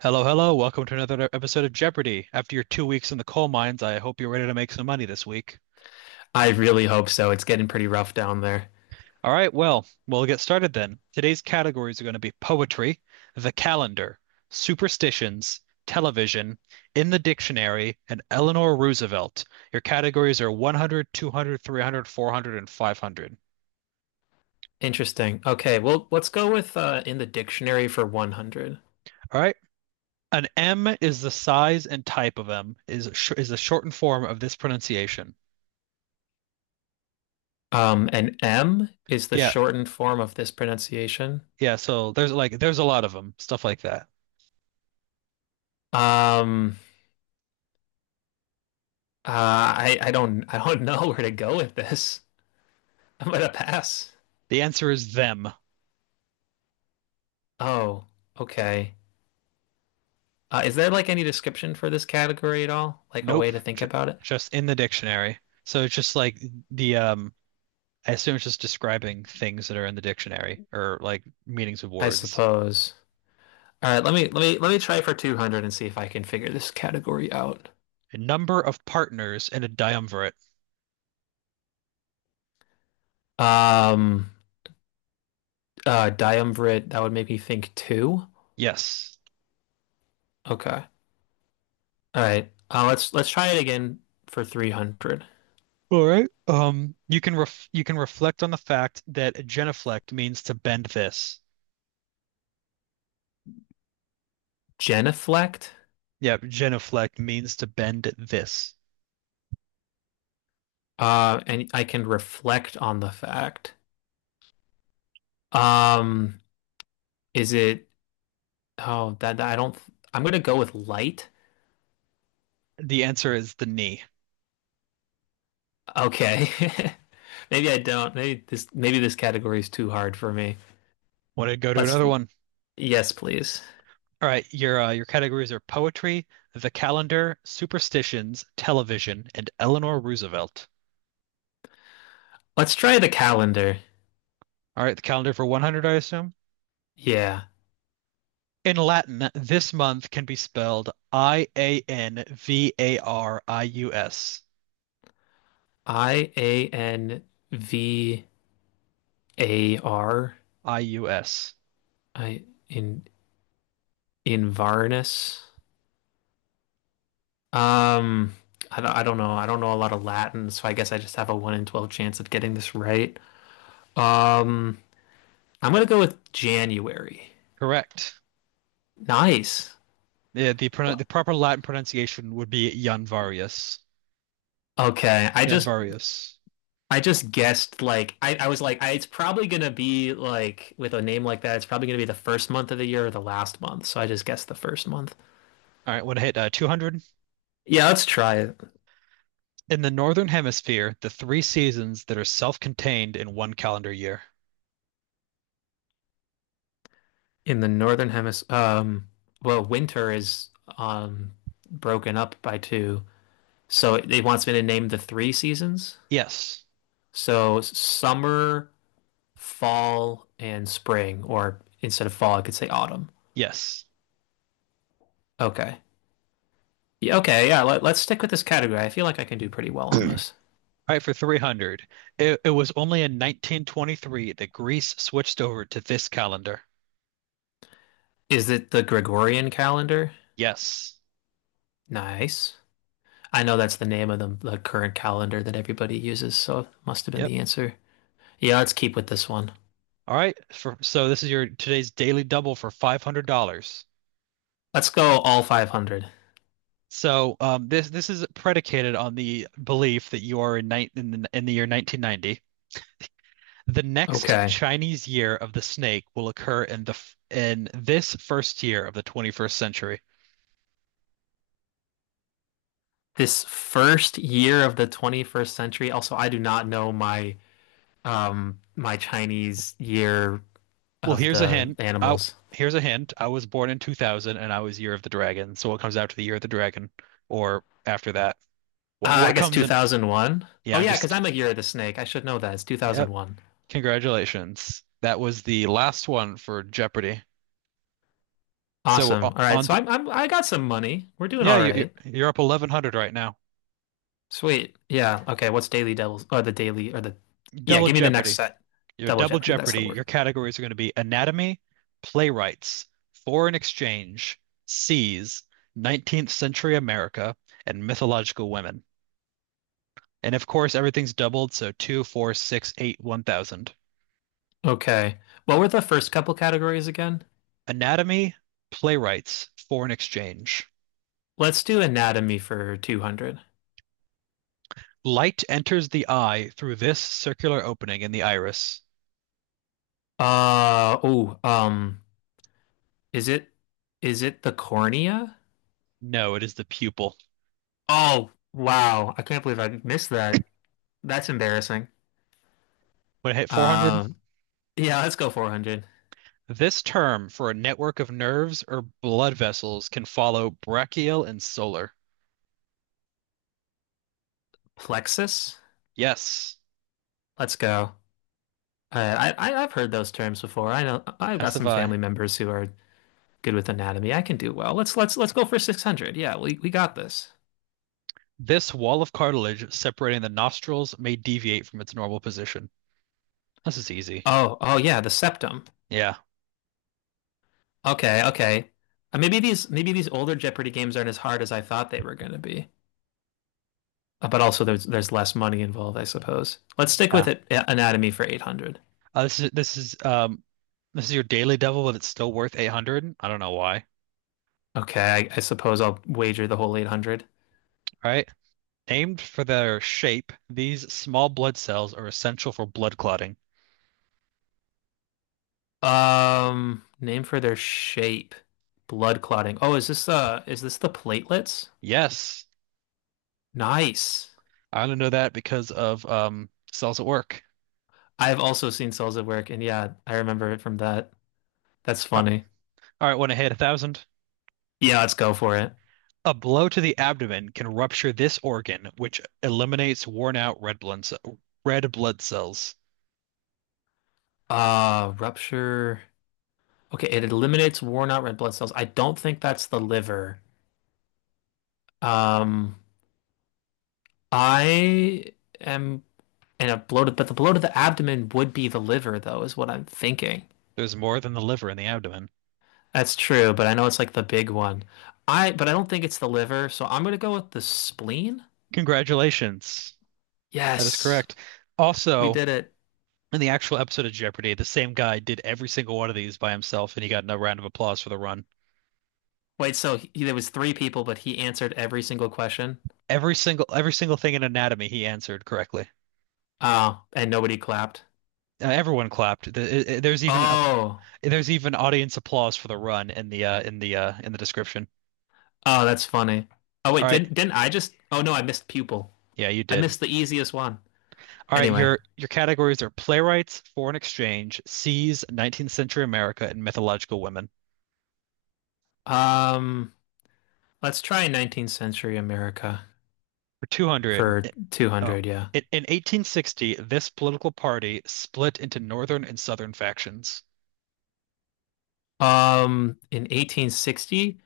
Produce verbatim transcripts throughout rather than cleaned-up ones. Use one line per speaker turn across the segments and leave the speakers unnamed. Hello, hello. Welcome to another episode of Jeopardy! After your two weeks in the coal mines, I hope you're ready to make some money this week.
I really hope so. It's getting pretty rough down there.
All right, well, we'll get started then. Today's categories are going to be poetry, the calendar, superstitions, television, in the dictionary, and Eleanor Roosevelt. Your categories are one hundred, two hundred, three hundred, four hundred, and five hundred.
Interesting. Okay, well, let's go with uh, in the dictionary for one hundred.
All right. An M is the size and type of M is sh is the shortened form of this pronunciation.
Um, and M is the
Yeah.
shortened form of this pronunciation.
Yeah, so there's like there's a lot of them, stuff like that.
Um, uh, I I don't I don't know where to go with this. I'm gonna pass.
The answer is them.
Oh, okay. Uh, is there like any description for this category at all? Like a way
Nope,
to think
j
about it?
just in the dictionary. So it's just like the um I assume it's just describing things that are in the dictionary or like meanings of
I
words.
suppose. All right, let me let me let me try for two hundred and see if I can figure this category out.
A number of partners in a triumvirate.
Um, Uh, Diumvirate, that would make me think two.
Yes.
Okay. All right. Uh, let's let's try it again for three hundred.
All right. Um, you can ref you can reflect on the fact that genuflect means to bend this.
Genuflect.
Yep, genuflect means to bend this.
Uh, and I can reflect on the fact. Um, is it? Oh, that, that I don't. I'm gonna go with light.
The answer is the knee.
Okay. Maybe I don't. Maybe this maybe this category is too hard for me.
Want to go to
Let's
another one?
Yes, please.
All right, your uh, your categories are poetry, the calendar, superstitions, television, and Eleanor Roosevelt.
Let's try the calendar.
All right, the calendar for one hundred, I assume.
Yeah.
In Latin, this month can be spelled I A N V A R I U S.
I A N V A R
I U S.
I in in Varnus. Um, I don't, I don't know. I don't know a lot of Latin, so I guess I just have a one in twelve chance of getting this right. Um, I'm gonna go with January.
Correct.
Nice.
Yeah, the pro the proper Latin pronunciation would be Janvarius.
Okay, I just
Janvarius.
I just guessed, like, I, I was like, I, it's probably gonna be, like, with a name like that, it's probably gonna be the first month of the year or the last month, so I just guessed the first month.
All right, what hit uh, two hundred?
Yeah, let's try it.
In the Northern Hemisphere, the three seasons that are self-contained in one calendar year.
In the northern hemisphere. Um, well, winter is um broken up by two. So it, it wants me to name the three seasons.
Yes.
So summer, fall, and spring, or instead of fall, I could say autumn.
Yes.
Okay. Yeah, okay, yeah, let, let's stick with this category. I feel like I can do pretty well on this.
All right, for three hundred. It, it was only in nineteen twenty-three that Greece switched over to this calendar.
Is it the Gregorian calendar?
Yes.
Nice. I know that's the name of the, the current calendar that everybody uses, so it must have been
Yep.
the answer. Yeah, let's keep with this one.
All right. For, so this is your today's daily double for five hundred dollars.
Let's go all five hundred.
So um, this this is predicated on the belief that you are in, ni in the in the year nineteen ninety. The next
Okay.
Chinese year of the snake will occur in the f- in this first year of the twenty-first century.
This first year of the twenty-first century. Also, I do not know my um my Chinese year
Well,
of
here's a
the
hint. I,
animals.
here's a hint. I was born in two thousand and I was Year of the Dragon. So what comes after the Year of the Dragon or after that? What
Uh, I
what
guess
comes in?
two thousand one. Oh
Yeah, I'm
yeah, because
just
I'm a year of the snake. I should know that. It's
yep.
two thousand one.
Congratulations. That was the last one for Jeopardy. So
Awesome.
o-
All right,
on
so
t-
I'm, I'm I got some money. We're doing
yeah,
all
you
right.
you- you're up eleven hundred right now.
Sweet. Yeah. Okay. What's Daily Devils, or the Daily, or the— Yeah,
Double
give me the next
Jeopardy.
set.
Your
Double
Double
Jeopardy, that's
Jeopardy.
the
Your
word.
categories are going to be anatomy, playwrights, foreign exchange, seas, nineteenth century America, and mythological women. And of course, everything's doubled, so two, four, six, eight, one thousand.
Okay. What were the first couple categories again?
Anatomy, playwrights, foreign exchange.
Let's do anatomy for two hundred.
Light enters the eye through this circular opening in the iris.
Uh oh, um is it is it the cornea?
No, it is the pupil.
Oh, wow. I can't believe I missed that. That's embarrassing.
When I hit four hundred,
Um, yeah, let's go four hundred.
this term for a network of nerves or blood vessels can follow brachial and solar.
Plexus?
Yes,
Let's go. Uh, I, I I've heard those terms before. I know I've
as
got
have
some
I.
family members who are good with anatomy. I can do well. Let's let's let's go for six hundred. Yeah, we we got this.
This wall of cartilage separating the nostrils may deviate from its normal position. This is easy.
Oh, oh yeah, the septum.
Yeah,
Okay, okay. Uh, maybe these maybe these older Jeopardy games aren't as hard as I thought they were going to be. Uh, But also there's there's less money involved, I suppose. Let's stick with
yeah.
it, a- anatomy for eight hundred.
Uh, this is this is um this is your daily devil, but it's still worth eight hundred. I don't know why.
Okay, I, I suppose I'll wager the whole eight hundred.
All right. Named for their shape, these small blood cells are essential for blood clotting.
Um, name for their shape. Blood clotting. Oh, is this uh is this the platelets?
Yes,
Nice.
I only know that because of um cells at work.
I've also seen cells at work, and yeah, I remember it from that. That's
Uh,
funny.
All right, want to hit a thousand.
Yeah, let's go for it.
A blow to the abdomen can rupture this organ, which eliminates worn out red blood ce- red blood cells.
Uh, rupture. Okay, it eliminates worn out red blood cells. I don't think that's the liver. Um, I am, and a bloated, but the bloat of the abdomen would be the liver though, is what I'm thinking.
There's more than the liver in the abdomen.
That's true, but I know it's like the big one. I but I don't think it's the liver, so I'm gonna go with the spleen.
Congratulations. That is
Yes,
correct.
we
Also,
did it.
in the actual episode of Jeopardy, the same guy did every single one of these by himself, and he got a round of applause for the run.
Wait, so he, there was three people, but he answered every single question.
Every single every single thing in anatomy he answered correctly.
Oh, and nobody clapped.
Uh, everyone clapped. The- i- There's even a
Oh,
there's even audience applause for the run in the uh, in the uh, in the description.
oh, that's funny. Oh
All
wait,
right,
didn't didn't I just? Oh no, I missed pupil.
yeah, you
I
did.
missed the easiest one.
All right,
Anyway,
your your categories are playwrights, foreign exchange, seas, nineteenth century America, and mythological women.
um, let's try nineteenth century America
For two hundred,
for
oh,
two hundred. Yeah.
in, in eighteen sixty, this political party split into northern and southern factions.
Um, in eighteen sixty,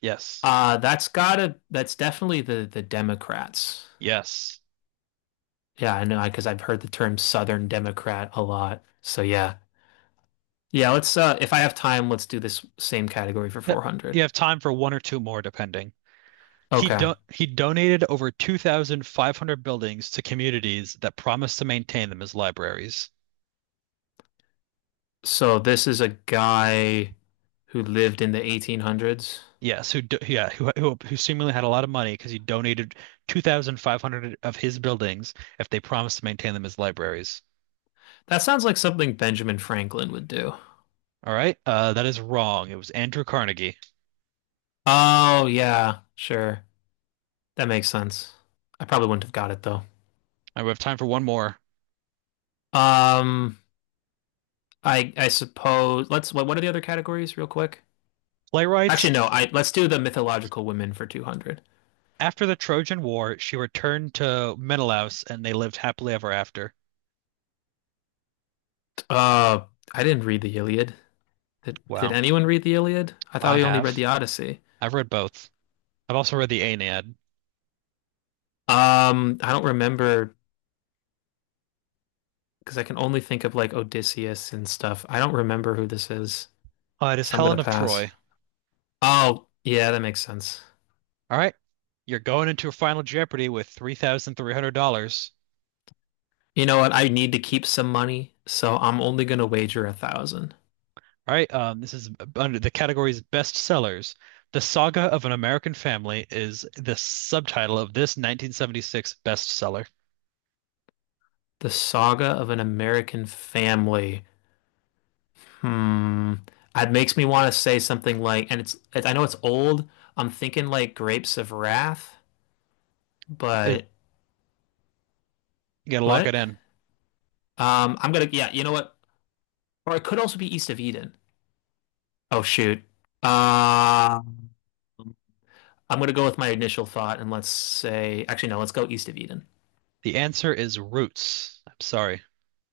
Yes.
Uh, that's gotta, that's definitely the the Democrats.
Yes.
Yeah, I know, because I've heard the term Southern Democrat a lot. So yeah. Yeah, let's uh if I have time, let's do this same category for
Yep.
four hundred.
You have time for one or two more, depending. He
Okay.
do he donated over two thousand five hundred buildings to communities that promised to maintain them as libraries.
So this is a guy who lived in the eighteen hundreds.
Yes, who do, yeah, who, who who seemingly had a lot of money because he donated two thousand five hundred of his buildings if they promised to maintain them as libraries.
That sounds like something Benjamin Franklin would do.
All right, uh, that is wrong. It was Andrew Carnegie.
Oh, yeah, sure. That makes sense. I probably wouldn't have got it though.
I we have time for one more.
Um, I I suppose, let's what what are the other categories real quick? Actually, no.
Playwrights.
I let's do the mythological women for two hundred.
After the Trojan War, she returned to Menelaus and they lived happily ever after.
Uh, I didn't read the Iliad. Did, did
Wow.
anyone read the Iliad? I thought
I
we only read
have.
the Odyssey.
I've read both. I've also read the Aeneid.
Um, I don't remember, because I can only think of like Odysseus and stuff. I don't remember who this is,
Uh, it is
so I'm gonna
Helen of
pass.
Troy.
Oh, yeah, that makes sense.
All right. You're going into a final Jeopardy with three thousand three hundred dollars.
You know what? I need to keep some money, so I'm only gonna wager a thousand.
All right. Um, this is under the category's best sellers. The Saga of an American Family is the subtitle of this nineteen seventy-six bestseller.
The Saga of an American Family. Hmm. It makes me want to say something like, and it's, it, I know it's old. I'm thinking like Grapes of Wrath,
It,
but
you gotta lock it
what?
in.
Um, I'm gonna, yeah, you know what? Or it could also be East of Eden. Oh shoot. Uh, I'm gonna go with my initial thought and let's say, actually no, let's go East of Eden.
The answer is Roots. I'm sorry.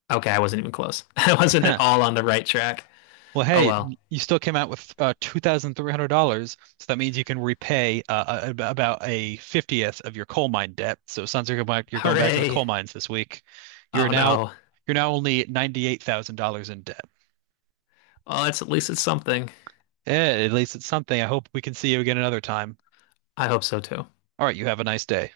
Okay, I wasn't even close. I wasn't at all on the right track.
Well,
Oh
hey,
well.
you still came out with uh, two thousand three hundred dollars so that means you can repay uh, a- about a fiftieth of your coal mine debt. So it sounds like you're going back, you're going back to the
Hooray.
coal mines this week. You're
Oh
now
no.
you're now only ninety-eight thousand dollars in debt.
Well, it's at least it's something.
Eh, at least it's something. I hope we can see you again another time.
I hope so too.
All right, you have a nice day.